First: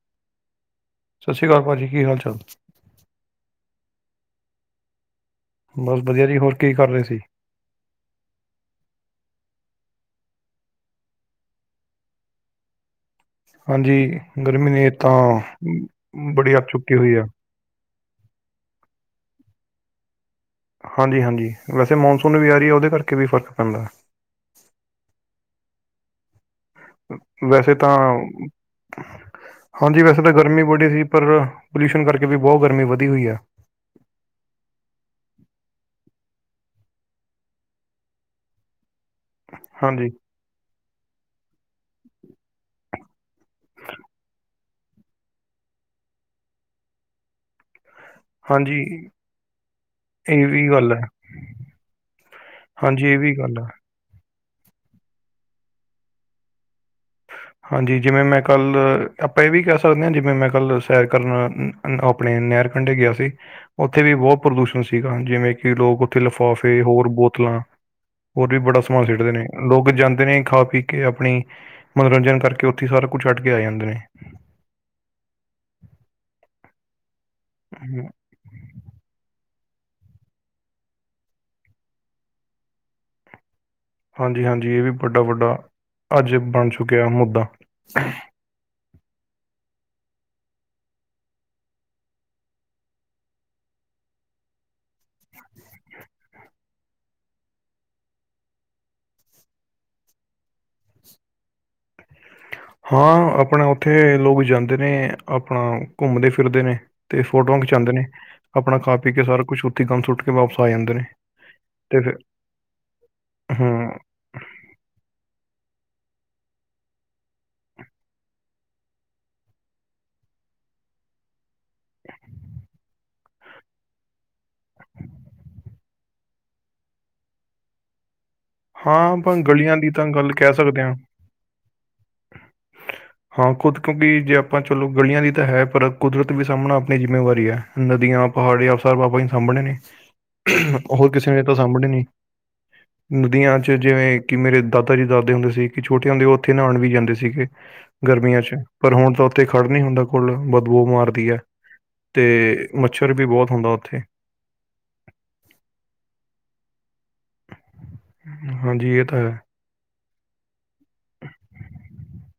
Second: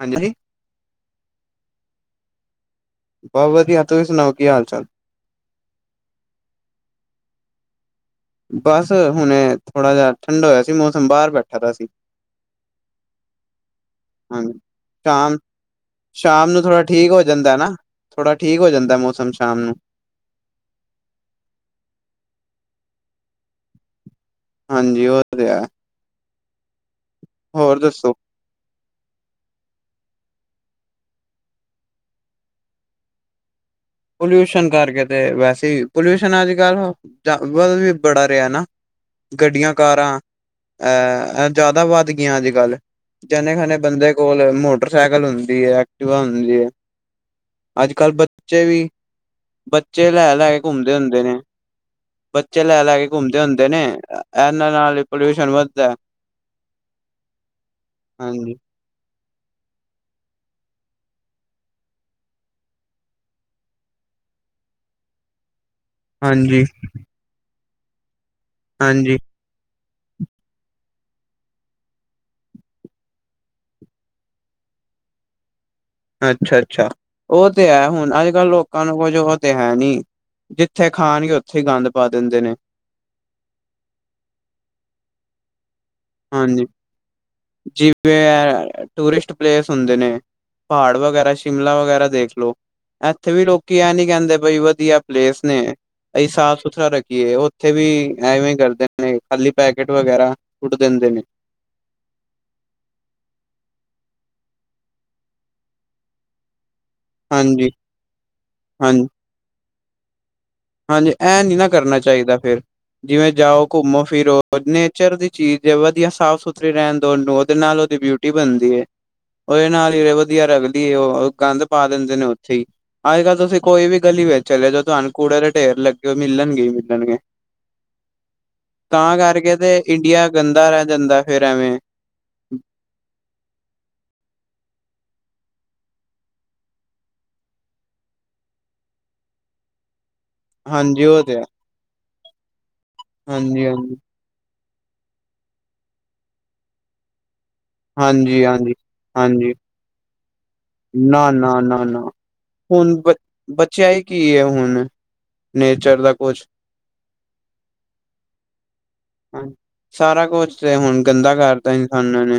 ਹਾਂਜੀ ਜੀ ਸਤਿ ਸ਼੍ਰੀ ਅਕਾਲ ਪਾਜੀ, ਕੀ ਹਾਲ-ਚਾਲ? ਬਹੁਤ ਵਧੀਆ ਤੁਸੀਂ ਸੁਣਾਓ ਕੀ ਹਾਲ-ਚਾਲ? ਬਸ ਵਧੀਆ ਜੀ, ਹੋਰ ਕੀ ਕਰ ਰਹੇ ਸੀ? ਬਸ ਹੁਣੇ ਥੋੜਾ ਜਿਹਾ ਠੰਢਾ ਹੋਇਆ ਸੀ ਮੌਸਮ ਬਾਹਰ ਬੈਠਾ ਦਾ ਸੀ। ਹਾਂਜੀ ਹਾਂਜੀ। ਗਰਮੀ ਨੇ ਤਾਂ ਸ਼ਾਮ ਬੜੀ ਅੱਗ ਚੁੱਕੀ ਹੋਈ ਆ। ਥੋੜ੍ਹਾ ਠੀਕ ਹੋ ਜਾਂਦਾ ਮੌਸਮ ਸ਼ਾਮ ਨੂੰ। ਹਾਂਜੀ ਹਾਂਜੀ, ਵੈਸੇ ਮੌਨਸੂਨ ਵੀ ਆ ਰਹੀ ਐ, ਉਹਦੇ ਕਰਕੇ ਵੀ ਫ਼ਰਕ ਪੈਂਦਾ। ਹਾਂਜੀ ਉਹ ਤੇ ਹੈ। ਵੈਸੇ ਹੋਰ ਤਾਂ ਦੱਸੋ ਹਾਂਜੀ ਵੈਸੇ ਤਾਂ ਗਰਮੀ ਬੜੀ ਸੀ ਪਰ ਪੋਲਿਊਸ਼ਨ ਕਰਕੇ ਵੀ ਬਹੁਤ ਗਰਮੀ ਵਧੀ ਹੋਈ ਐ। ਪੋਲਿਊਸ਼ਨ ਕਰਕੇ ਤੇ ਵੈਸੇ ਈ ਪੋਲਿਊਸ਼ਨ ਅੱਜ-ਕੱਲ੍ਹ [unintelligible] ਵੀ ਬੜਾ ਰਿਹਾ ਨਾ ਗੱਡੀਆਂ ਹਾਂਜੀ ਕਾਰਾਂ ਅ ਏ ਜ਼ਿਆਦਾ ਵੱਧ ਗਈਆਂ ਅੱਜ-ਕੱਲ੍ਹ ਜਣੇ ਖਣੇ ਬੰਦੇ ਕੋਲ ਮੋਟਰਸਾਈਕਲ ਹੁੰਦੀ ਏ, ਐਕਟਵਾ ਹੁੰਦੀ ਐ। ਅੱਜ-ਕੱਲ੍ਹ ਬੱਚੇ ਹਾਂਜੀ ਵੀ, ਬੱਚੇ ਲੈ ਇਹ ਲੈ ਕੇ ਵੀ ਗੱਲ ਘੁੰਮਦੇ ਹੈ ਹੁੰਦੇ ਨੇ। ਬੱਚੇ ਲੈ ਲੈ ਕੇ ਹਾਂਜੀ ਇਹ ਵੀ ਘੁੰਮਦੇ ਗੱਲ ਹੈ ਹੁੰਦੇ ਨੇ ਇਹਨਾਂ ਨਾਲ ਹ ਪੋਲਿਊਸ਼ਨ ਵੱਧਦਾ ਐ। ਹਾਂਜੀ ਜਿਵੇਂ ਮੈਂ ਕੱਲ ਆਪਾਂ ਇਹ ਵੀ ਕਹਿ ਸਕਣੇ ਆਂ ਜਿਵੇਂ ਮੈਂ ਕੱਲ ਸੈਰ ਕਰਨ ਆਪਣੇ ਨਹਿਰ ਕੰਢੇ ਗਿਆ ਸੀ ਉੱਥੇ ਵੀ ਬਹੁਤ ਪ੍ਰਦੂਸ਼ਣ ਸੀਗਾ ਜਿਵੇਂ ਕਿ ਲੋਕ ਉੱਥੇ ਹਾਂਜੀ ਲਿਫਾਫੇ ਹੋਰ ਬੋਤਲਾਂ, ਹੋਰ ਵੀ ਬੜਾ ਸਮਾਨ ਹਾਂਜੀ ਸੇਟਦੇ ਨੇ। ਲੋਕ ਜਾਂਦੇ ਨੇ ਖਾ ਪੀ ਕੇ ਆਪਣੀ ਮਨੋਰੰਜਨ ਕਰਕੇ ਉੱਥੇ ਸਾਰਾ ਕੁਛ ਛੱਡ ਕੇ ਆ ਜਾਂਦੇ ਨੇ। ਅੱਛਾ-ਅੱਛਾ ਉਹ ਤੇ ਹੈ ਹਮ, ਹੁਣ ਅੱਜ ਕੱਲ ਲੋਕਾਂ ਨੂੰ ਕੁਝ ਉਹ ਤੇ ਹੈ ਨੀ ਜਿੱਥੇ ਖਾਣਗੇ ਉੱਥੇ ਹੀ ਗੰਦ ਪਾ ਦਿੰਦੇ ਨੇ। ਹਾਂਜੀ-ਹਾਂਜੀ ਇਹ ਵੀ ਵੱਡਾ-ਵੱਡਾ ਅੱਜ ਬਣ ਚੁੱਕਿਆ ਮੁੱਦਾ। ਐ ਟੂਰਿਸਟ ਪਲੇਸ ਹੁੰਦੇ ਨੇ ਪਹਾੜ ਵਗੈਰਾ ਸ਼ਿਮਲਾ ਵਗੈਰਾ ਦੇਖ ਲੋ। ਇੱਥੇ ਵੀ ਲੋਕੀ ਐ ਨੀ ਕਹਿੰਦੇ ਬਈ ਵਧੀਆ ਪਲੇਸ ਨੇ। ਅਸੀਂ ਸਾਫ ਸੁਥਰਾ ਰੱਖੀਏ ਉੱਥੇ ਵੀ ਐਵੇਂ ਕਰਦੇ ਨੇ ਖਾਲੀ ਪੈਕੇਟ ਵਗੈਰਾ ਸੂਟ ਦਿੰਦੇ ਨੇ। ਹਾਂ ਆਪਣਾ ਉੱਥੇ ਲੋਕ ਜਾਂਦੇ ਨੇ ਆਪਣਾ ਘੁੰਮਦੇ ਫਿਰਦੇ ਨੇ ਤੇ ਫੋਟੋਆਂ ਹਾਂਜੀ ਖਿਚਾਉਦੇ ਆਪਣਾ ਖਾ ਹਾਂਜੀ। ਪੀ ਕੇ ਸਾਰਾ ਕੁਛ ਉੱਥੇ ਗਂਦ ਸੁੱਟ ਕੇ ਵਾਪਸ ਆ ਜਾਂ ਹਾਂਜੀ ਐ ਨੀ ਨਾ ਕਰਨਾ ਚਾਹੀਦਾ ਫੇਰ ਜਿਵੇਂ ਜਾਓ ਹੂੰ ਘੁੰਮੋ ਫਿਰੋ ਉਹ ਨੇਚਰ ਦੀ ਚੀਜ਼ ਹੈ ਵਧੀਆ ਸਾਫ਼ ਸੁਥਰੀ ਰਹਿਣ ਦਓ ਉਹਦੇ ਨਾਲ ਉਹਦੀ ਬਿਊਟੀ ਬਣਦੀ ਏ। ਉਹਦੇ ਨਾਲ ਹੀ ਤੇ ਵਧੀਆ ਰਗਦੀ ਉਹ ਗਂਦ ਪਾ ਦਿੰਦੇ ਨੇ ਉੱਥੇ ਹੀ ਅੱਜ ਕੱਲ ਤੁਸੀਂ ਕੋਈ ਵੀ ਗਲੀ ਵੇਚ ਚੱਲੇ ਜਾਓ ਤੁਹਾਨੂੰ ਕੂੜੋ ਦੇ ਢੇਰ ਲੱਗੇ ਹੋਏ ਮਿਲਣਗੇ ਹੀ ਮਿਲਣਗੇ। ਹਾਂ ਤਾਂ ਆਪਾਂ ਕਰਕੇ ਗਲੀਆਂ ਤੇ ਦੀ ਤਾਂ ਇੰਡੀਆ ਗੱਲ ਕਹਿ ਗੰਦਾ ਸਕਦੇ ਰਹਿ ਹਾਂ ਜਾਂਦਾ ਫੇਰ ਐਵੇ। ਹਾਂ ਖੁਦ ਕਿਉਂਕਿ ਜੇ ਆਪਾਂ ਚਲੋ ਗਲੀਆਂ ਦੀ ਤਾਂ ਹੈ ਪਰ ਕੁਦਰਤ ਵੀ ਸਾਹਮਣਾ ਆਪਣੀ ਜਿੰਮੇਵਾਰੀ ਹੈ। ਨਦੀਆਂ, ਪਹਾੜੀਆਂ ਸਾਬ ਆਪਾਂ ਹੀ ਸਾਂਭਣੇ ਨੇ ਹਾਂਜੀ ਹੋਰ ਉਹ ਕਿਸੇ ਤੇ ਹੈ ਨੇ ਤਾਂ ਸਾਂਭਣੇ ਨੀ। ਨਦੀਆਂ ਹਾਂਜੀ ਚ ਹਾਂਜੀ ਜਿਵੇਂ ਕਿ ਮੇਰੇ ਦਾਦਾ ਜੀ ਦੱਸਦੇ ਹੁੰਦੇ ਸੀ ਕਿ ਛੋਟਯਾ ਹੁੰਦੇ ਉੱਥੇ ਨਹਾਉਣ ਵੀ ਜਾਂਦੇ ਸੀਗੇ। ਗਰਮੀਆਂ ਹਾਂਜੀ ਚ ਹਾਂਜੀ ਪਰ ਹੁਣ ਤਾਂ ਉੱਥੇ ਹਾਂਜੀ ਖੜ ਨੀ ਹੁੰਦਾ ਕੋਲ ਬਹੁ ਬੋ ਨਾ ਮਾਰਦੀ ਹੈ ਨਾ ਨਾ ਨਾ ਤੇ ਹੁਣ ਮੱਛਰ ਬ ਵੀ ਬਹੁਤ ਹੁੰਦਾ ਬਚਿਆ ਉਥੇ। ਹੀ ਕੀ ਹੈ ਹੁਣ ਨੇਚਰ ਦਾ ਕੁਛ ਹਾਂਜੀ ਇਹ ਤਾਂ ਹੈ। ਸਾਰਾ ਕੁਛ ਤੇ ਹੁਣ ਗੰਦਾ ਕਰਤਾ ਇਨਸਾਨਾਂ ਨੇ।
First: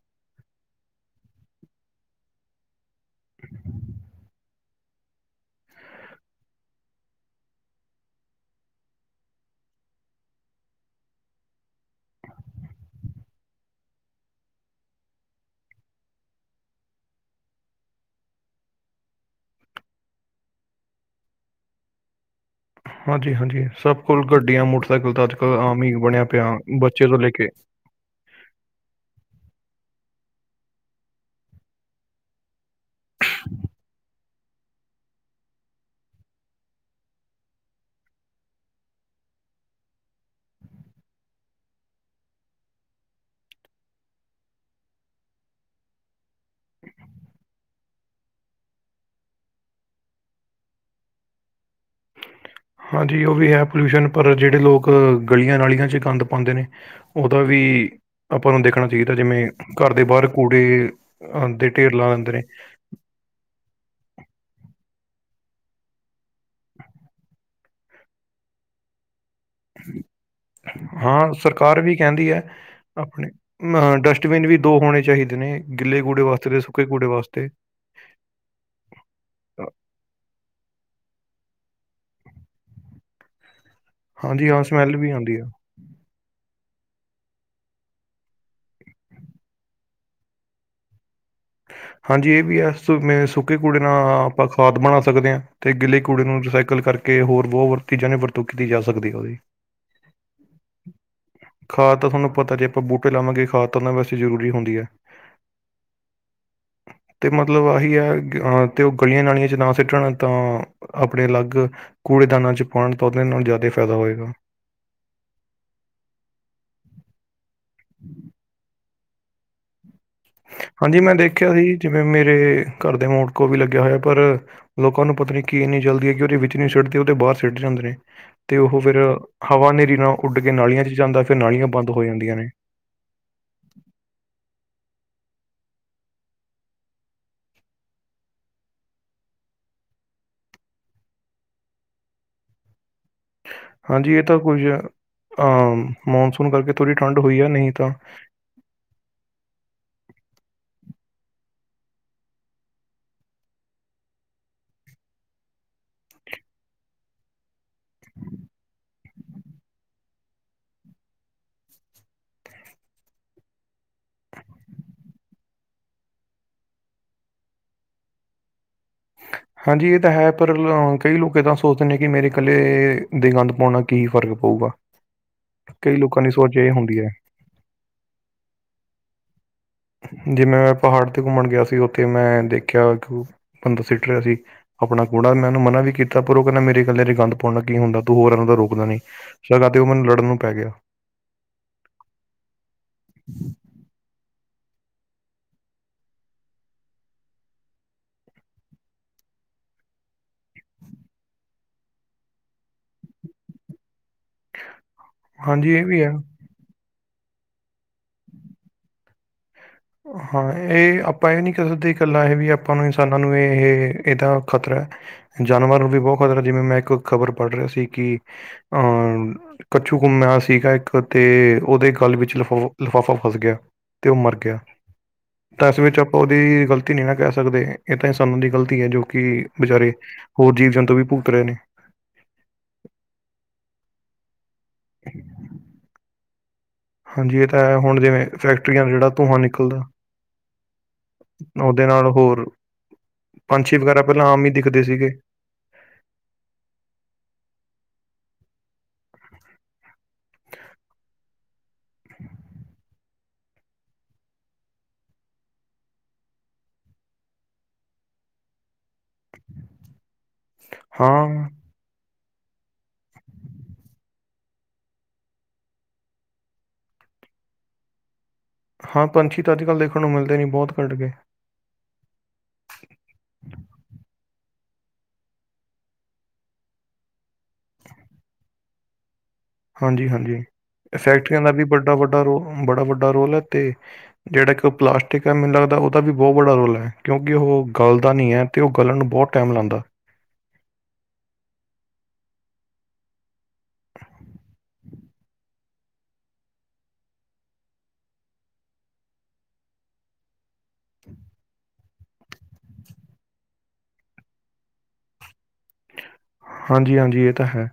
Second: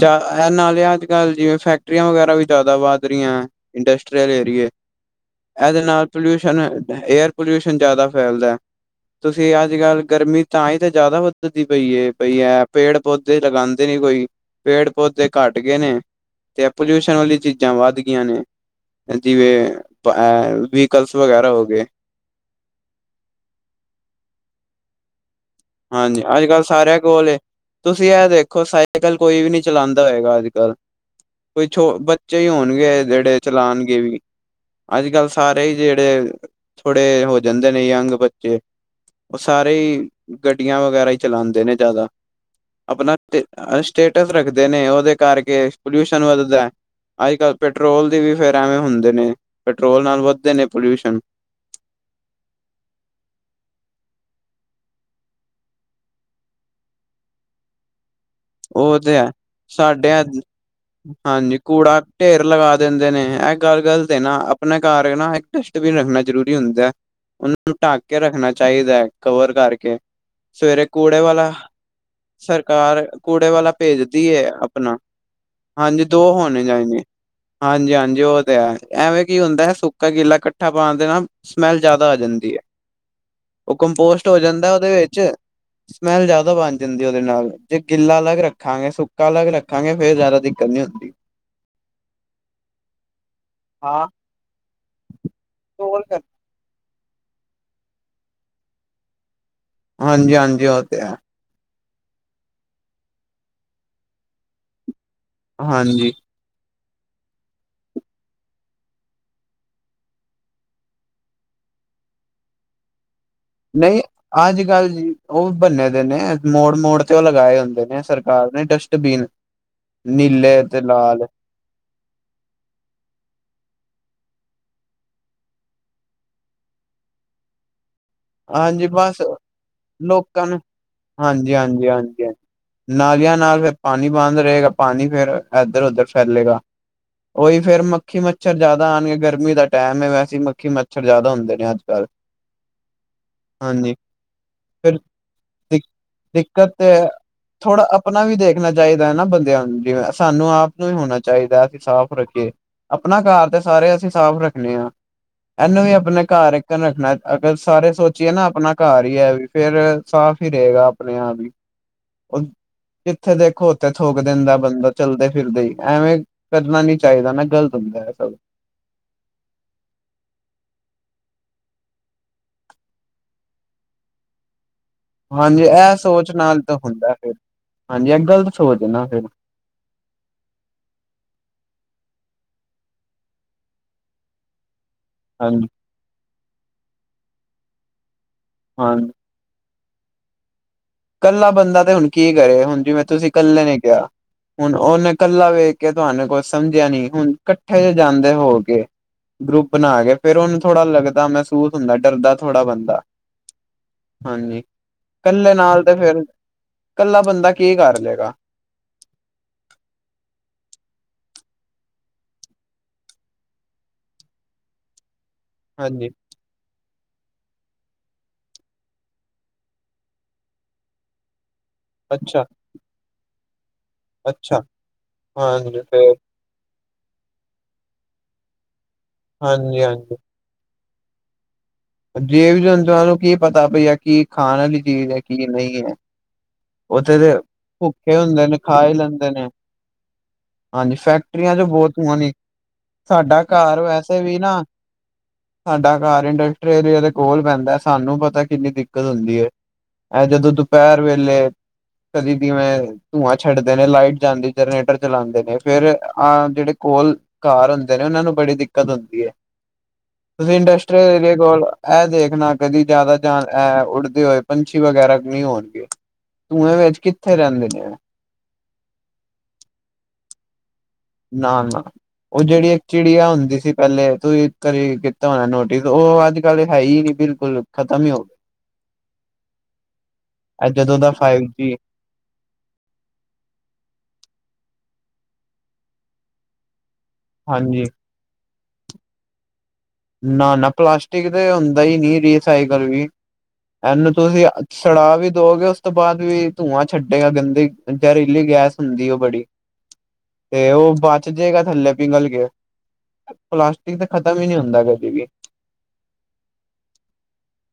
ਜਾਂ ਇਹ ਨਾਲੇ ਅੱਜ ਕੱਲ੍ਹ ਜਿਵੇਂ ਫੈਕ ਕਟਰੀਆਂ ਵਗੈਰਾ ਵੀ ਜਾਦਾ ਵੱਧ ਰਹੀਆਂ ਇੰਡਸਟਰੀਅਲ ਏਰੀਏ। ਇਹਦੇ ਨਾਲ ਪੋਲਿਊਸ਼ਨ ਏਅਰ ਪੋਲਿਊਸ਼ਨ ਜਾਦਾ ਫੈਲਦਾ। ਤੁਸੀਂ ਅੱਜ ਕੱਲ ਗਰਮੀ ਤਾਂ ਹੀ ਤੇ ਜਾਦਾ ਵੱਧਦੀ ਪਈ ਹੈ ਪੇੜ ਪੌਧ ਤੇ ਲਗਾਉਂਦੇ ਨੀ ਕੋਈ ਪੇੜ ਪੌਦੇ ਘੱਟ ਗੇ ਨੇ। ਤੇ ਇਹ ਵਾਲੀ ਚੀਜ਼ਾਂ ਵੱਧ ਗਈਆ ਨੇ। ਜਿਵੇਂ ਏ ਵੀਕਲਸ ਵਗੈਰਾ ਹੋ ਗਏ। ਹਾਂਜੀ-ਹਾਂਜੀ ਸਭ ਕੋਲ ਗੱਡੀਆਂ, ਮੋਟਰਸਾਈਕਲ ਤਾਂ ਅੱਜ ਕਲ ਆਮ ਹੀ ਹਾਂਜੀ ਬਣਿਆ ਅੱਜ ਪਿਆ ਕੱਲ੍ਹ ਸਾਰਿਆਂ ਬੱਚੇ ਤੋਂ ਲੈ ਕੋਲ ਕੇ ਤੁਸੀਂ ਇਹ ਦੇਖੋ ਸਾਈਕਲ ਕੋਈ ਵੀ ਨਹੀਂ ਚਲਾਉਂਦਾ ਹੋਏਗਾ ਅੱਜ ਕੱਲ। ਕੋਈ ਛੋ ਬੱਚੇ ਹੀ ਹੋਣਗੇ ਜਿਹੜੇ ਚਲਾਉਣਗੇ ਵੀ। ਅੱਜ ਕੱਲ੍ਹ ਸਾਰੇ ਹੀ ਜਿਹੜੇ ਥੋੜੇ ਹੋ ਜਾਂਦੇ ਨੇ ਯੰਗ ਬੱਚੇ ਉਹ ਸਾਰੇ ਗੱਡੀਆਂ ਵਗੈਰਾ ਹੀ ਚਲਾਉਂਦੇ ਨੇ ਜਾਦਾ। ਆਪਣਾ ਅ ਸਟੇਟਸ ਰੱਖਦੇ ਨੇ ਉਹਦੇ ਕਰਕੇ ਪੋਲਿਊਸ਼ਨ ਵੱਧਦਾ। ਅੱਜ ਕੱਲ੍ਹ ਪੈਟਰੋਲ ਦੀ ਵੀ ਫਿਰ ਐਵੇਂ ਹੁੰਦੇ ਨੇ ਪੈਟਰੋਲ ਨਾਲ ਵੱਧਦੇ ਨੇ ਪੋਲਿਊਸ਼ਨ। ਹਾਂਜੀ ਉਹ ਵੀ ਹੈ ਪੋਲਿਊਸ਼ਨ ਪਰ ਜਿਹੜੇ ਲੋਕ ਗਲੀਆਂ ਨਾਲੀਆਂ ਚ ਗੰਦ ਪਾਉਂਦੇ ਨੇ ਉਹਦਾ ਵੀ ਆਪਾਂ ਨੂੰ ਦੇਖਣਾ ਉਹ ਚਾਹੀਦਾ ਤੇ ਹੈ ਜਿਵੇਂ ਘਰ ਦੇ ਸਾਡੇ ਬਾਰ ਕੂੜੇ ਅਹ ਦੇ ਢੇਰ ਲਾ ਦਿੰਦੇ ਨੇ। ਦੇਂਦੇ ਨੇ ਏ ਗੱਲ ਗੱਲਤ ਏ ਨਾ ਆਪਣੇ ਘਰ ਨਾ ਇੱਕ ਡਸਟਬਿਨ ਰੱਖਣਾ ਜ਼ਰੂਰੀ ਹੁੰਦਾ ਉਨ ਨੂੰ ਢਕ ਕੇ ਰੱਖਣਾ ਚਾਹੀਦਾ ਹੈ ਕਵਰ ਕਰ ਸਵੇਰੇ ਕੂੜੇ ਹਾਂ ਵਾਲਾ, ਸਰਕਾਰ ਵੀ ਕਹਿੰਦੀ ਹੈ ਸਰਕਾਰ ਆਪਣੇ ਕੂੜੇ ਵਾਲਾ ਅ ਭੇਜਦੀ ਡਸਟਬਿਨ ਹੈ ਵੀ ਦੋ ਆਪਣਾ, ਹੋਣੇ ਚਾਹੀਦੇ ਨੇ ਗਿੱਲੇ ਹਾਂਜੀ ਕੂੜੇ ਦੋ ਵਾਸਤੇ ਤੇ ਹੋਣੇ ਸੁੱਕੇ ਚਾਹੀਦੇ ਕੂੜੇ ਵਾਸਤੇ ਹਾਂਜੀ-ਹਾਂਜੀ ਉਹ ਤੇ ਹੈ, ਐਵੇਂ ਕੀ ਹੁੰਦਾ ਹੈ ਸੁੱਕਾ ਗੀਲਾ ਇਕੱਠਾ ਪਾਉਣ ਦੇਣਾ ਸਮੈਲ ਜਿਆਦਾ ਆ ਜਾਂਦੀ ਹੈ [inaudible] ਉਹ ਕੰਪੋਸਟ ਹੋ ਹਾਂਜੀ ਹਾਂ ਜਾਂਦਾ ਉਹਦੇ ਸਮੈਲ ਵੀ ਵਿੱਚ, ਆਉਂਦੀ ਆ ਸਮੈਲ ਜ਼ਿਆਦਾ ਬਣ ਜਾਂਦੀ ਉਹਦੇ ਨਾਲ ਗਿੱਲਾ ਅਲੱਗ ਰੱਖਾਂਗੇ, ਸੁੱਕਾ ਅਲੱਗ ਰੱਖਾਂਗੇ ਫੇਰ ਜ਼ਿਆਦਾ ਦਿੱਕਤ ਨੀ ਹੁੰਦੀ ਹਾਂਜੀ ਇਹ ਵੀ ਹੈ, ਸੁੱਕੇ ਕੂੜੇ ਹਾਂ ਨਾਲ ਆਪਾਂ ਖਾਦ ਬਣਾ ਸਕਦੇ ਹਾਂ, ਤੇ ਗਿੱਲੇ ਕੂੜੇ ਨੂੰ ਰਿਸਾਈਕਲ ਕਰਕੇ ਹੋਰ ਬਹੁਤ ਚੀਜ਼ਾਂ ਦੀ ਵਰਤੋਂ ਕੀਤੀ ਜਾ ਸਕਦੀ ਹੈ ਉਹਦੀ ਹਾਂਜੀ ਹਾਂਜੀ ਉਹ ਤੇ ਹੈ ਖਾਦ ਤਾਂ ਤੁਹਾਨੂੰ ਪਤਾ ਜੇ ਆਪਾਂ ਬੂਟੇ ਲਾਵਾਂਗੇ ਖਾਦ ਤਾਂ ਨਾ ਵਾਸਤੇ ਜ਼ਰੂਰੀ ਹੁੰਦੀ ਹੈ ਹਾਂਜੀ ਤੇ ਮਤਲਬ ਆਹੀ ਹੈ ਅਹ ਤੇ ਉਹ ਗਲੀਆਂ ਨਾਲੀਆਂ ' ਨਾ ਸਿੱਟਣ ਤਾਂ ਆਪਣੇ ਅਲੱਗ ਕੂੜੇਦਾਨਾਂ ਚ ਪਾਉਣ ਤਾਂ ਉਹਦੇ ਇਹ ਨੂੰ ਜ਼ਿਆਦਾ ਫਾਇਦਾ ਨਹੀਂ ਹੋਏਗਾ ਅੱਜ ਕੱਲ ਜੀ, ਉਹ ਬੰਨੇ ਦੇ ਨੇ ਮੋੜ ਮੋੜ ਤੇ ਉਹ ਲਗਾਏ ਹੁੰਦੇ। ਦੇ ਨੇ ਸਰਕਾਰ ਨੇ ਡਸਟਬੀਨ। ਹਾਂਜੀ ਮੈਂ ਦੇਖਿਆ ਸੀ ਜਿਵੇਂ ਮੇਰੇ, ਘਰ ਦੇ ਮੋੜ ਕੋ ਵੀ ਲੱਗਿਆ ਹੋਇਆ। ਪਰ ਲੋਕਾਂ ਨੂੰ ਪਤਾ ਨੀ ਕੀ ਇੰਨੀ ਜਲਦੀ ਹੈ, ਕਿ ਉਹਦੇ ਵਿੱਚ ਨਹੀਂ ਸਿੱਟਦੇ ਉਹਦੇ ਬਾਹਰ ਸਿੱਟ ਜਾਂਦੇ ਨੇ। ਤੇ ਉਹ ਹਾਂਜੀ ਫਿਰ ਬਸ ਹਵਾ ਹਨੇਰੀ ਨਾਲ ਉੱਡ ਲੋਕਾਂ ਕੇ ਨੂੰ ਨਾਲੀਆਂ, ' ਜਾਂਦਾ ਫਿਰ ਹਾਂਜੀ ਨਾਲੀਆਂ ਹਾਂਜੀ ਬੰਦ ਹੋ ਹਾਂਜੀ ਜਾਂਦੀਆਂ ਹਾਂਜੀ ਨੇ। ਨਾਲੀਆਂ ਨਾਲ ਫਿਰ ਪਾਣੀ ਬੰਦ ਰਹੇਗਾ, ਪਾਣੀ ਫਿਰ ਇਧਰ ਉਧਰ ਫੈਲੇਗਾ। ਉਹੀ ਫਿਰ ਮੱਖੀ ਮੱਛਰ ਜ਼ਿਆਦਾ ਆਉਣਗੇ, ਗਰਮੀ ਦਾ ਟਾਈਮ ਹੈ ਵੈਸੇ ਮੱਖੀ ਮੱਛਰ ਜ਼ਿਆਦਾ ਹੁੰਦੇ ਨੇ, ਅੱਜ ਕੱਲ੍ਹ ਹਾਂਜੀ ਇਹ ਤਾਂ ਕੁੱਝ ਫਿਰ ਦਿਕ ਅਹ ਮੌਨਸੂਨ ਕਰਕੇ ਦਿੱਕਤ ਥੋੜ੍ਹੀ ਠੰਡ ਹੋਈ ਆ ਨਹੀਂ ਤਾਂ। ਰੱਖਣਾ ਚਾਹੀਦਾ ਹੈ ਨਾ ਬੰਦਿਆਂ ਨੂੰ, ਜਿਵੇਂ ਸਾਨੂੰ ਆਪ ਨੂੰ ਹੀ ਹੋਣਾ ਚਾਹੀਦਾ ਅਸੀਂ ਸਾਫ਼ ਰੱਖੀਏ। ਆਪਣਾ ਘਰ ਤੇ ਸਾਰੇ ਅਸੀਂ ਸਾਫ਼ ਰੱਖਣੇ ਆ, ਇਹਨੂੰ ਵੀ ਆਪਣੇ ਘਰ ਇੱਕ ਰੱਖਣਾ। ਫਿਰ ਸਾਰੇ ਸੋਚੀਏ ਨਾ ਆਪਣਾ ਘਰ ਵੀ ਫਿਰ ਸਾਫ਼ ਹੀ ਰਹੇਗਾ ਆਪਣੇ ਆਪ ਹੀ। ਕਿੱਥੇ ਦੇਖੋ ਉੱਥੇ ਥੋਕ ਦਿੰਦਾ ਬੰਦਾ। ਚੱਲਦੇ ਫਿਰਦੇ ਐਵੇਂ, ਕਰਨਾ ਨੀ ਚਾਹੀਦਾ ਨਾ ਗ਼ਲਤ ਹੁੰਦਾ ਹੈ ਸਭ ਹਾਂਜੀ ਇਹ ਤਾਂ ਹੈ, ਪਰ ਕਈ ਲੋਕ ਇੱਦਾਂ ਸੋਚਦੇ ਨੇ ਕਿ ਮੇਰੇ ਇਕੱਲੇ ਦੇ ਗੰਦ ਪਾਉਣਾ। ਕੀ ਫ਼ਰਕ ਪਊਗਾ ਹਾਂਜੀ ਇਹ ਕਈ ਲੋਕਾਂ ਸੋਚ ਦੀ ਨਾਲ ਇਹ ਤਾਂ ਹੁੰਦੀ ਹੈ ਹੁੰਦਾ ਫਿਰ, ਹਾਂਜੀ ਇਹ ਗ਼ਲਤ ਸੋਚ ਨਾ ਫਿਰ। ਜਿਵੇਂ ਮੈਂ ਪਹਾੜ ਤੇ ਘੁੰਮਣ ਗਿਆ ਸੀ ਉੱਥੇ ਮੈਂ ਦੇਖਿਆ ਕਿ ਬੰ ਰਿਹਾ ਸੀ ਆਪਣਾ ਕੂੜਾ ਮੈਂ ਉਹਨੂੰ ਹਾਂਜੀ ਮਨਾ ਵੀ ਕੀਤਾ। ਪਰ ਉਹ ਕਹਿੰਦਾ ਮੇਰੇ ਕੱਲੇ ਚ ਗੰਦ ਪਾਉਣਾ ਕੀ ਹੁੰਦਾ ਤੂੰ ਹੋਰ ਇਹਨਾਂ ਦਾ ਰੋਕ। ਹਾਂ ਨਹੀਂ ਸਗਾ ਤੇ ਉਹ ਮੈਨੂੰ ਲੜਨ ਨੂੰ ਪੈ ਗਿਆ। ਇਕੱਲਾ ਬੰਦਾ ਤੇ ਹੁਣ ਕੀ ਕਰੇ। ਹੁਣ ਜੀ ਮੈਂ ਤੁਸੀਂ ਇਕੱਲੇ ਨੇ ਕਿਹਾ ਹੁਣ ਉਹਨੇ ਇਕੱਲਾ ਵੇਖ ਕੇ ਤੁਹਾਨੂੰ ਕੁਛ ਸਮਝਿਆ ਨੀ, ਹੁਣ ਇਕੱਠੇ ਚ ਜਾਂਦੇ ਹੋ ਕੇ ਗਰੁੱਪ ਬਣਾ ਕੇ ਫਿਰ ਉਹਨੂੰ ਥੋੜਾ ਲੱਗਦਾ ਮਹਿਸੂਸ ਹੁੰਦਾ ਡਰਦਾ ਥੋੜਾ ਬੰਦਾ। ਹਾਂਜੀ ਇਕੱਲੇ ਹਾਂਜੀ ਨਾਲ ਇਹ ਵੀ ਹੈ ਇਕੱਲਾ ਬੰਦਾ ਕੀ ਕਰ ਲਏਗਾ। ਹ ਹਾਂ ਇਹ ਆਪਾਂ ਇਹ ਨੀ ਕਹਿ ਸਕਦੇ ਇਕੱਲਾ ਇਹ ਵੀ ਆਪਾਂ ਨੂੰ ਇਨਸਾਨਾਂ ਨੂੰ ਇਹਦਾ ਖ਼ਤਰਾ ਹੈ। ਜਾਨਵਰ ਨੂੰ ਵੀ ਹਾਂਜੀ ਬਹੁਤ ਖਤਰਾ ਹੈ ਜਿਵੇਂ ਮੈਂ ਇੱਕ ਖ਼ਬਰ ਪੜ੍ਹ ਰਿਹਾ ਸੀ, ਕਿ ਅਹ ਕੱਛੂ ਕੁੱਮਿਆ ਸੀਗਾ ਇੱਕ ਤੇ ਉਹਦੇ ਗੱਲ ਵਿੱਚ ਅੱਛਾ ਲਿਫਾ ਲਿਫਾਫਾ ਫਸ ਗਿਆ ਤੇ ਉਹ ਮਰ ਗਿਆ ਅੱਛਾ ਤਾਂ ਇਸ ਹਾਂਜੀ ਵਿੱਚ ਫੇਰ ਆਪਾਂ ਉਹਦੀ ਗਲਤੀ ਨਹੀਂ ਨਾ ਕਹਿ ਸਕਦੇ ਇਹ ਤਾਂ ਸਾਨੂੰ ਦੀ ਗ਼ਲਤੀ ਐ ਜੋ ਕਿ ਹਾਂਜੀ ਵਿਚਾਰੇ ਹਾਂਜੀ ਹੋਰ ਜੀਵ ਜੰਤੂ ਵੀ ਭੁਗਤ ਰਹੇ ਨੇ। ਜਿਵ ਜੰਤੂਆਂ ਨੂੰ ਕੀ ਪਤਾ ਪਈ ਆ ਕੀ ਖਾਣ ਆਲੀ ਚੀਜ਼ ਐ ਕੀ ਨੀ ਐ। ਓਥੇ ਤੇ ਹਾਂਜੀ ਇਹ ਤਾਂ ਹੈ ਹੁਣ ਭੁੱਖੇ ਜਿਵੇਂ ਹੁੰਦੇ ਨੇ ਖਾ ਫੈਕਟਰੀਆਂ ਦਾ ਹੀ ਜਿਹੜਾ ਲੈਂਦੇ ਧੂੰਆਂ ਨੇ। ਨਿਕਲਦਾ ਹਾਂਜੀ ਫੈਕਟਰੀਆਂ ਚ ਉਹਦੇ ਬਹੁਤ ਨਾਲ ਧੂੰਆਂ ਨੀ ਹੋਰ ਸਾਡਾ ਪੰਛੀ ਘਰ ਵਗੈਰਾ ਵੈਸੇ ਪਹਿਲਾਂ ਵੀ ਆਮ ਹੀ ਨਾ ਦਿਖਦੇ ਸੀਗੇ ਸਾਡਾ ਘਰ ਇੰਡਸਟਰੀ ਏਰੀਆ ਦੇ ਕੋਲ ਪੈਂਦਾ ਸਾਨੂੰ ਪਤਾ ਕਿੰਨੀ ਦਿੱਕਤ ਹੁੰਦੀ ਐ। ਐ ਜਦੋਂ ਦੁਪਹਿਰ ਵੇਲੇ ਕਦੀ ਦੀ ਮੈਂ ਧੂੰਆਂ ਛੱਡਦੇ ਨੇ ਲਾਈਟ ਜਾਂਦੀ ਜਨਰੇਟਰ ਚਲਾਂਦੇ ਨੇ ਫੇਰ ਆਹ ਜਿਹੜੇ ਕੋਲ ਘਰ ਹੁੰਦੇ ਨੇ ਉਹਨਾਂ ਨੂੰ ਬੜੀ ਦਿੱਕਤ ਹੁੰਦੀ ਹੈ ਤੁਸੀਂ ਇੰਡਸਟਰੀਅਲ ਹਾਂ ਏਰੀਏ ਕੋਲ ਐ ਦੇਖਣਾ ਕਦੀ ਜ਼ਿਆਦਾ ਜਾ ਉੱਡਦੇ ਹੋਏ ਪੰਛੀ ਵਗੈਰਾ ਨਹੀਂ ਹੋਣਗੇ। ਧੂੰਏ ਵਿੱਚ ਕਿੱਥੇ ਰਹਿੰਦੇ ਨੇ ਓ। ਹਾਂ ਪੰਛੀ ਤਾਂ ਅੱਜ ਕੱਲ੍ਹ ਦੇਖਣ ਨੂੰ ਮਿਲਦੇ ਨਹੀਂ ਬਹੁਤ ਘੱਟ ਗਏ। ਨਾ, ਨਾ ਉਹ ਜਿਹੜੀ ਇੱਕ ਚਿੜੀਆ ਹੁੰਦੀ ਸੀ। ਪਹਿਲੇ ਤੁਸੀਂ ਘਰੇ ਕੀਤਾ ਹੋਣਾ ਨੋਟਿਸ ਉਹ ਅੱਜ ਕੱਲ ਹੈਈ ਨੀ ਬਿਲਕੁਲ ਬਿਲਕੁਲ ਖਤਮ ਹੀ ਹੋਗੀ ਹਾਂਜੀ, ਹਾਂਜੀ ਗਿਆ ਜਦੋਂ ਫੈਕਟਰਿਆਂ ਫਾਈਵ ਦਾ ਵੀ ਜੀ ਵੱਡਾ, ਵੱਡਾ ਰੋਲ ਬੜਾ ਵੱਡਾ ਰੋਲ ਐ ਤੇ ਜਿਹੜਾ ਇੱਕ ਉਹ ਪਲਾਸਟਿਕ ਐ ਮੈਨੂੰ ਲੱਗਦਾ ਉਹਦਾ ਵੀ ਬਹੁਤ ਬੱੜਾ ਰੋਲ ਐ। ਕਿਉਂਕਿ ਉਹ ਹਾਂਜੀ ਗੱਲ ਦਾ ਨਹੀਂ ਐ ਤੇ ਉਹ ਗਲਣ ਨੂੰ ਬਹੁਤ ਟਾਈਮ ਲਾਂਦਾ। ਨਾ ਨਾ ਪਲਾਸਟਿਕ ਤੇ ਹੁੰਦਾ ਹੀ ਨੀ ਰੀਸਾਈਕਲ ਵੀ ਇਹਨੂੰ ਤੁਸੀਂ ਛੁੜਾਅ ਵੀ ਦੋਗੇ ਉਸ ਤੋਂ ਬਾਅਦ ਵੀ ਧੂੰਆਂ ਛੱਡੇਗਾ ਗੰਦੀ ਜਹਿਰੀਲੀ ਗੈਸ ਹੁੰਦੀ ਉਹ ਬੜੀ [unintelligible] ਤੇ ਉਹ ਬਚ ਜੇਗਾ ਥੱਲੇ ਪਿੰਘਲ ਕੇ ਪਲਾਸਟਿਕ ਤੇ ਖਤਮ ਹੀ ਨੀ ਹੁੰਦਾ। ਕਦੀ ਵੀ। ਹਾਂਜੀ, ਹਾਂਜੀ ਇਹ ਤਾਂ ਹੈ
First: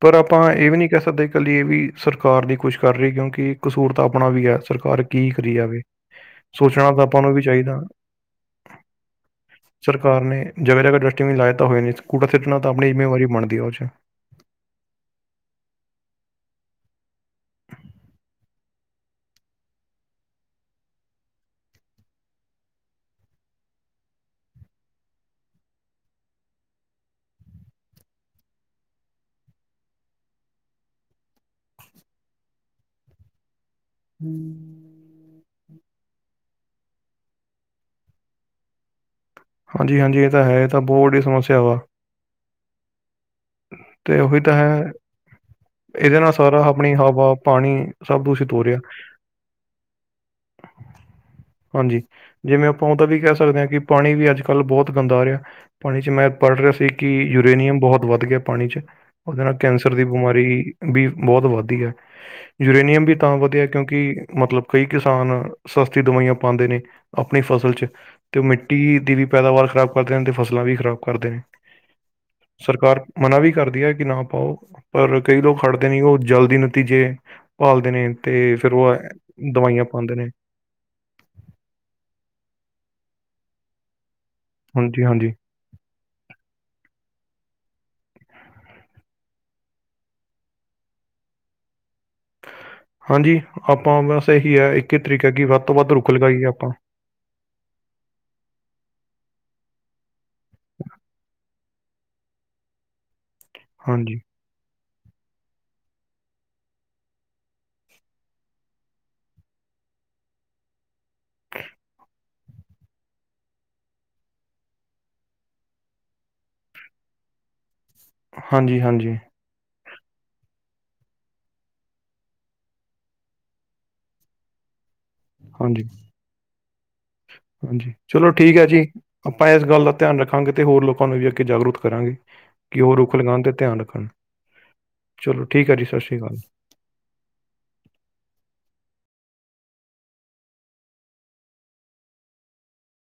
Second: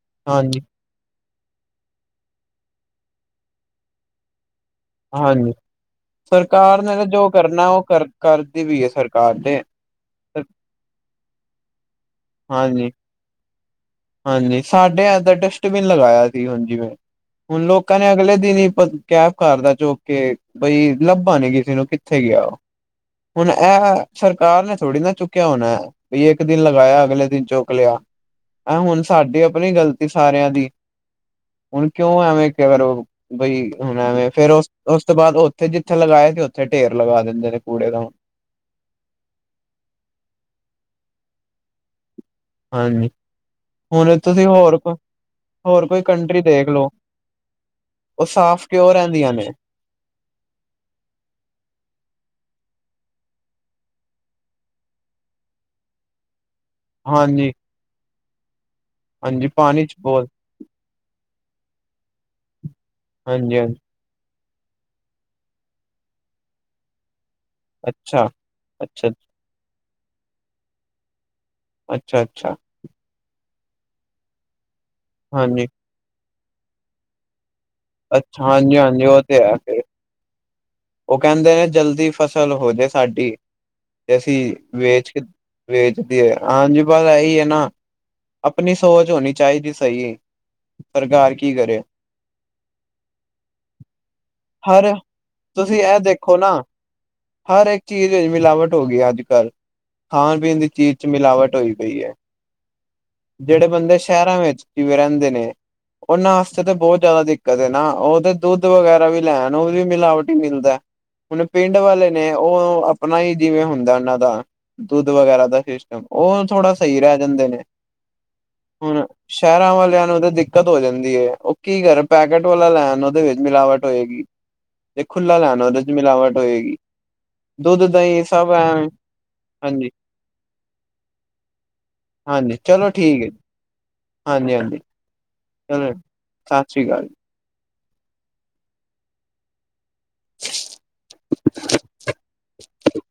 ਪਰ ਆਪਾਂ ਹਾਂਜੀ ਇਹ ਵੀ ਨੀ ਕਹਿ ਸਕਦੇ। ਕੱਲੀ ਏ ਵੀ ਸਰਕਾਰ ਨੀ ਕੁਛ ਕਰ ਰਹੀ ਕਿਉਂਕਿ ਕਸੂਰ ਤਾ ਆਪਣਾ ਵੀ ਐ ਸਰਕਾਰ ਕੀ ਹਾਂਜੀ ਕਰੀ ਜਾਵੇ। ਸਰਕਾਰ ਸੋਚਣਾ ਨੇ ਤਾਂ ਆਪਾਂ ਜੋ ਨੂੰ ਵੀ ਕਰਨਾ ਚਾਹੀਦਾ। ਉਹ ਕਰ ਕਰਦੀ ਵੀ ਐ ਸਰਕਾਰ ਤੇ ਸਰਕਾਰ ਨੇ ਜਗ੍ਹਾ, ਜਗ੍ਹਾ ਡਸਟਬਿਨ ਲਾਏ ਤਾਂ ਹੋਏ ਨੇ ਕੂੜਾ ਸੁੱਟਨਾ ਤਾਂ ਆਪਣੀ ਹਾਂਜੀ ਜਿੰਮੇਵਾਰੀ ਬਣਦੀ ਐ ਓ ਚ ਹਾਂਜੀ ਸਾਡੇ ਇਦਰ ਡਸਟਬਿਨ ਲਗਾਇਆ ਸੀ ਹੁਣ ਜਿਵੇਂ ਹੁਣ ਲੋਕਾਂ ਨੇ ਅਗਲੇ ਦਿਨ ਹੀ ਗੈੱਬ ਕਰਤਾ ਚੁੱਕ ਕੇ ਬਈ ਲੱਭਾ ਨੀ ਕਿਸੀ ਨੂੰ ਕਿੱਥੇ ਗਿਆ ਓ ਹੁਣ ਇਹ ਸਰਕਾਰ ਨੇ ਥੋੜ੍ਹੀ ਨਾ ਚੁੱਕਿਆ ਹੋਣਾ। ਵੀ ਇੱਕ ਦਿਨ ਲਗਾਇਆ ਅਗਲੇ ਦਿਨ ਚੁੱਕ ਲਿਆ। ਆਹ ਹੁਣ ਸਾਡੀ ਆਪਣੀ ਗ਼ਲਤੀ ਸਾਰਿਆਂ ਦੀ ਹੁਣ ਕਿਉਂ ਐਵੇਂ ਕਹਿ ਰਹੇ ਓ। ਬਈ ਹੁਣ ਐਵੇਂ ਫੇਰ ਉਸ ਉਸ ਤੋਂ ਬਾਅਦ ਉੱਥੇ ਜਿੱਥੇ ਲਗਾਏ ਸੀ ਉੱਥੇ ਢੇਰ ਲਗਾ ਦਿੰਦੇ ਨੇ ਕੂੜੇ ਦਾ ਹੁਣ। ਹਾਂਜੀ, ਹਾਂਜੀ ਇਹ ਤਾਂ ਹੈ ਇਹ ਤਾਂ ਬਹੁਤ ਵੱਡੀ ਸਮੱਸਿਆ ਵਾ। ਹਾਂਜੀ ਹੁਣ ਤੇ ਉਹੀ ਤੁਸੀਂ ਤਾਂ ਹੋਰ ਹੈ। ਕੋ ਇਹਦੇ ਨਾਲ ਸਾਰਾ ਆਪਣੀ ਹਵਾ, ਪਾਣੀ ਸਭ ਤੁਸੀਂ ਉਹ ਦੂਸ਼ਿਤ ਹੋ ਸਾਫ਼ ਰਿਹਾ। ਕਿਉਂ ਰਹਿੰਦੀਆਂ ਨੇ [unintelligible] ਹਾਂਜੀ ਜਿਵੇਂ ਆਪਾਂ ਉਹ ਤਾਂ ਵੀ ਕਹਿ ਸਕਦੇ ਆ ਕਿ ਪਾਣੀ ਵੀ ਅੱਜ ਕੱਲ੍ਹ ਬਹੁਤ ਗੰਦਾ ਆ ਰਿਹਾ। ਪਾਣੀ ਚ ' ਮੈਂ ਪੜ੍ਹ ਰਿਹਾ ਸੀ। ਕਿ ਹਾਂਜੀ ਯੂਰੇਨੀਅਮ ਬਹੁਤ ਵੱਧ ਗਿਆ ਪਾਣੀ 'ਚ ਉਹਦੇ ਹਾਂਜੀ ਨਾਲ ਪਾਣੀ ਕੈਂਸਰ ਚ ਦੀ ਬਹੁਤ ਬਿਮਾਰੀ ਵੀ ਬਹੁਤ ਵੱਧਦੀ ਐ ਯੂਰੇਨੀਅਮ ਵੀ ਤਾਂ ਹਾਂਜੀ ਵਧੀਆ ਹਾਂਜੀ ਕਿਉਂਕਿ ਮਤਲਬ ਕਈ ਕਿਸਾਨ ਸਸਤੀ ਦਵਾਈਆਂ ਪਾਂਦੇ ਨੇ ਆਪਣੀ ਫਸਲ ਚ ਅੱਛਾ ਤੇ ਉਹ ਮਿੱਟੀ ਅੱਛਾ ਦੀ ਵੀ ਪੈਦਾਵਾਰ ਖ਼ਰਾਬ ਕਰਦੇ ਨੇ ਤੇ ਫਸਲਾਂ ਵੀ ਖ਼ਰਾਬ ਕਰਦੇ ਨੇ। ਅੱਛਾ-ਅੱਛਾ। ਸਰਕਾਰ ਮਨਾ ਵੀ ਕਰਦੀ ਹੈ। ਕਿ ਨਾ ਪਾਓ ਪਰ ਕਈ ਲੋਕ ਹਾਂਜੀ ਖੜਦੇ ਨਹੀਂ ਉਹ ਜਲਦੀ ਨਤੀਜੇ ਭਾਲਦੇ ਨੇ, ਅੱਛਾ ਤੇ ਫੇਰ ਹਾਂਜੀ ਉਹ ਹਾਂਜੀ ਤੇ ਹੈ ਫਿਰ ਦਵਾਈਆਂ ਪਾਉਂਦੇ ਨੇ। ਉਹ ਕਹਿੰਦੇ ਨੇ ਜਲਦੀ ਫਸਲ ਹੋ। ਜਾਏ ਸਾਡੀ ਤੇ ਅਸੀਂ ਹਾਂਜੀ ਵੇਚ ਕੇ ਹਾਂਜੀ ਵੇਚਦੀਏ ਹੈ। ਹਾਂਜੀ ਬਸ ਇਹੀ ਹੈ ਨਾ ਆਪਣੀ ਸੋਚ ਹੋਣੀ ਚਾਹੀਦੀ ਸਹੀ, ਸਰਕਾਰ ਕੀ ਕਰੇ। ਹਾਂਜੀ ਆਪਾਂ ਨੂੰ ਬਸ ਇਹੀ ਹੈ‌। ਇੱਕ ਹਰ ਹੀ ਤਰੀਕ ਹੈ। ਕਿ ਵੱਧ ਤੋਂ ਤੁਸੀਂ ਵੱਧ ਇਹ ਰੁਖ ਦੇਖੋ ਲਗਾਈਏ ਨਾ ਆਪਾਂ। ਹਰ ਇੱਕ ਚੀਜ਼ ਮਿਲਾਵਟ ਹੋ ਗਈ, ਅੱਜ ਕੱਲ੍ਹ। ਖਾਣ ਪੀਣ ਦੀ ਚੀਜ਼ ਚ ਮਿਲਾਵਟ ਹੋਈ ਪਈ ਹੈ। ਜਿਹੜੇ ਬੰਦੇ ਹਾਂਜੀ ਸ਼ਹਿਰਾਂ ਵਿੱਚ ਕਿਵੇਂ ਰਹਿੰਦੇ ਨੇ ਉਹਨਾਂ ਵਾਸਤੇ ਤੇ ਬਹੁਤ ਜ਼ਿਆਦਾ ਦਿੱਕਤ ਨਾ ਉਹ ਤੇ ਦੁੱਧ ਵਗੈਰਾ ਵੀ ਲੈਣ ਉਹ ਵੀ ਮਿਲਾਵਟੀ ਮਿਲਦਾ। ਹੁਣ, ਪਿੰਡ ਵਾਲੇ ਨੇ ਉਹ ਆਪਣਾ ਹੀ ਜਿਵੇਂ ਹੁੰਦਾ ਉਹਨਾਂ ਦਾ ਦੁੱਧ ਵਗੈਰਾ ਦਾ ਸਿਸਟਮ ਉਹ ਥੋੜ੍ਹਾ ਸਹੀ ਰਹਿ ਜਾਂਦੇ ਨੇ, ਹਾਂਜੀ ਹੁਣ ਹਾਂਜੀ ਸ਼ਹਿਰਾਂ ਵਾਲਿਆਂ ਨੂੰ ਦਿੱਕਤ ਹੋ ਜਾਂਦੀ ਹੈ। ਉਹ ਕੀ ਕਰ ਪੈਕਟ ਵਾਲਾ ਲੈਣ ਉਹਦੇ ਵਿੱਚ ਮਿਲਾਵਟ ਹੋਏਗੀ। ਤੇ ਖੁਲਾ ਲੈਣਾ ਉਹਦੇ ਹਾਂਜੀ ਚ ਮਿਲਾਵਟ ਹੋਏਗੀ। ਦੁੱਧ ਹਾਂਜੀ ਦਹੀਂ ਚਲੋ ਸਭ ਠੀਕ ਐ ਹੈ ਜੀ ਆਪਾਂ ਇਸ ਗੱਲ ਹਾਂਜੀ ਦਾ ਧਿਆਨ ਰੱਖਾਂਗੇ ਤੇ, ਹੋਰ ਲੋਕਾਂ ਨੂੰ ਵੀ ਅ ਕੇ ਜਾਗਰੂਕ ਕਰਾਂਗੇ। ਹਾਂਜੀ ਕਿ ਚਲੋ ਉਹ ਰੁੱਖ ਠੀਕ ਹੈ ਜੀ ਲਗਾਉਣ ਤੇ ਧਿਆਨ ਰੱਖਣ ਹਾਂਜੀ ਹਾਂਜੀ ਚਲੋ ਠੀਕ ਹੈ। ਜੀ ਸਤਿ ਸ੍ਰੀ ਅਕਾਲ। ਸਤਿ ਸ਼੍ਰੀ ਅਕਾਲ। [unintelligible]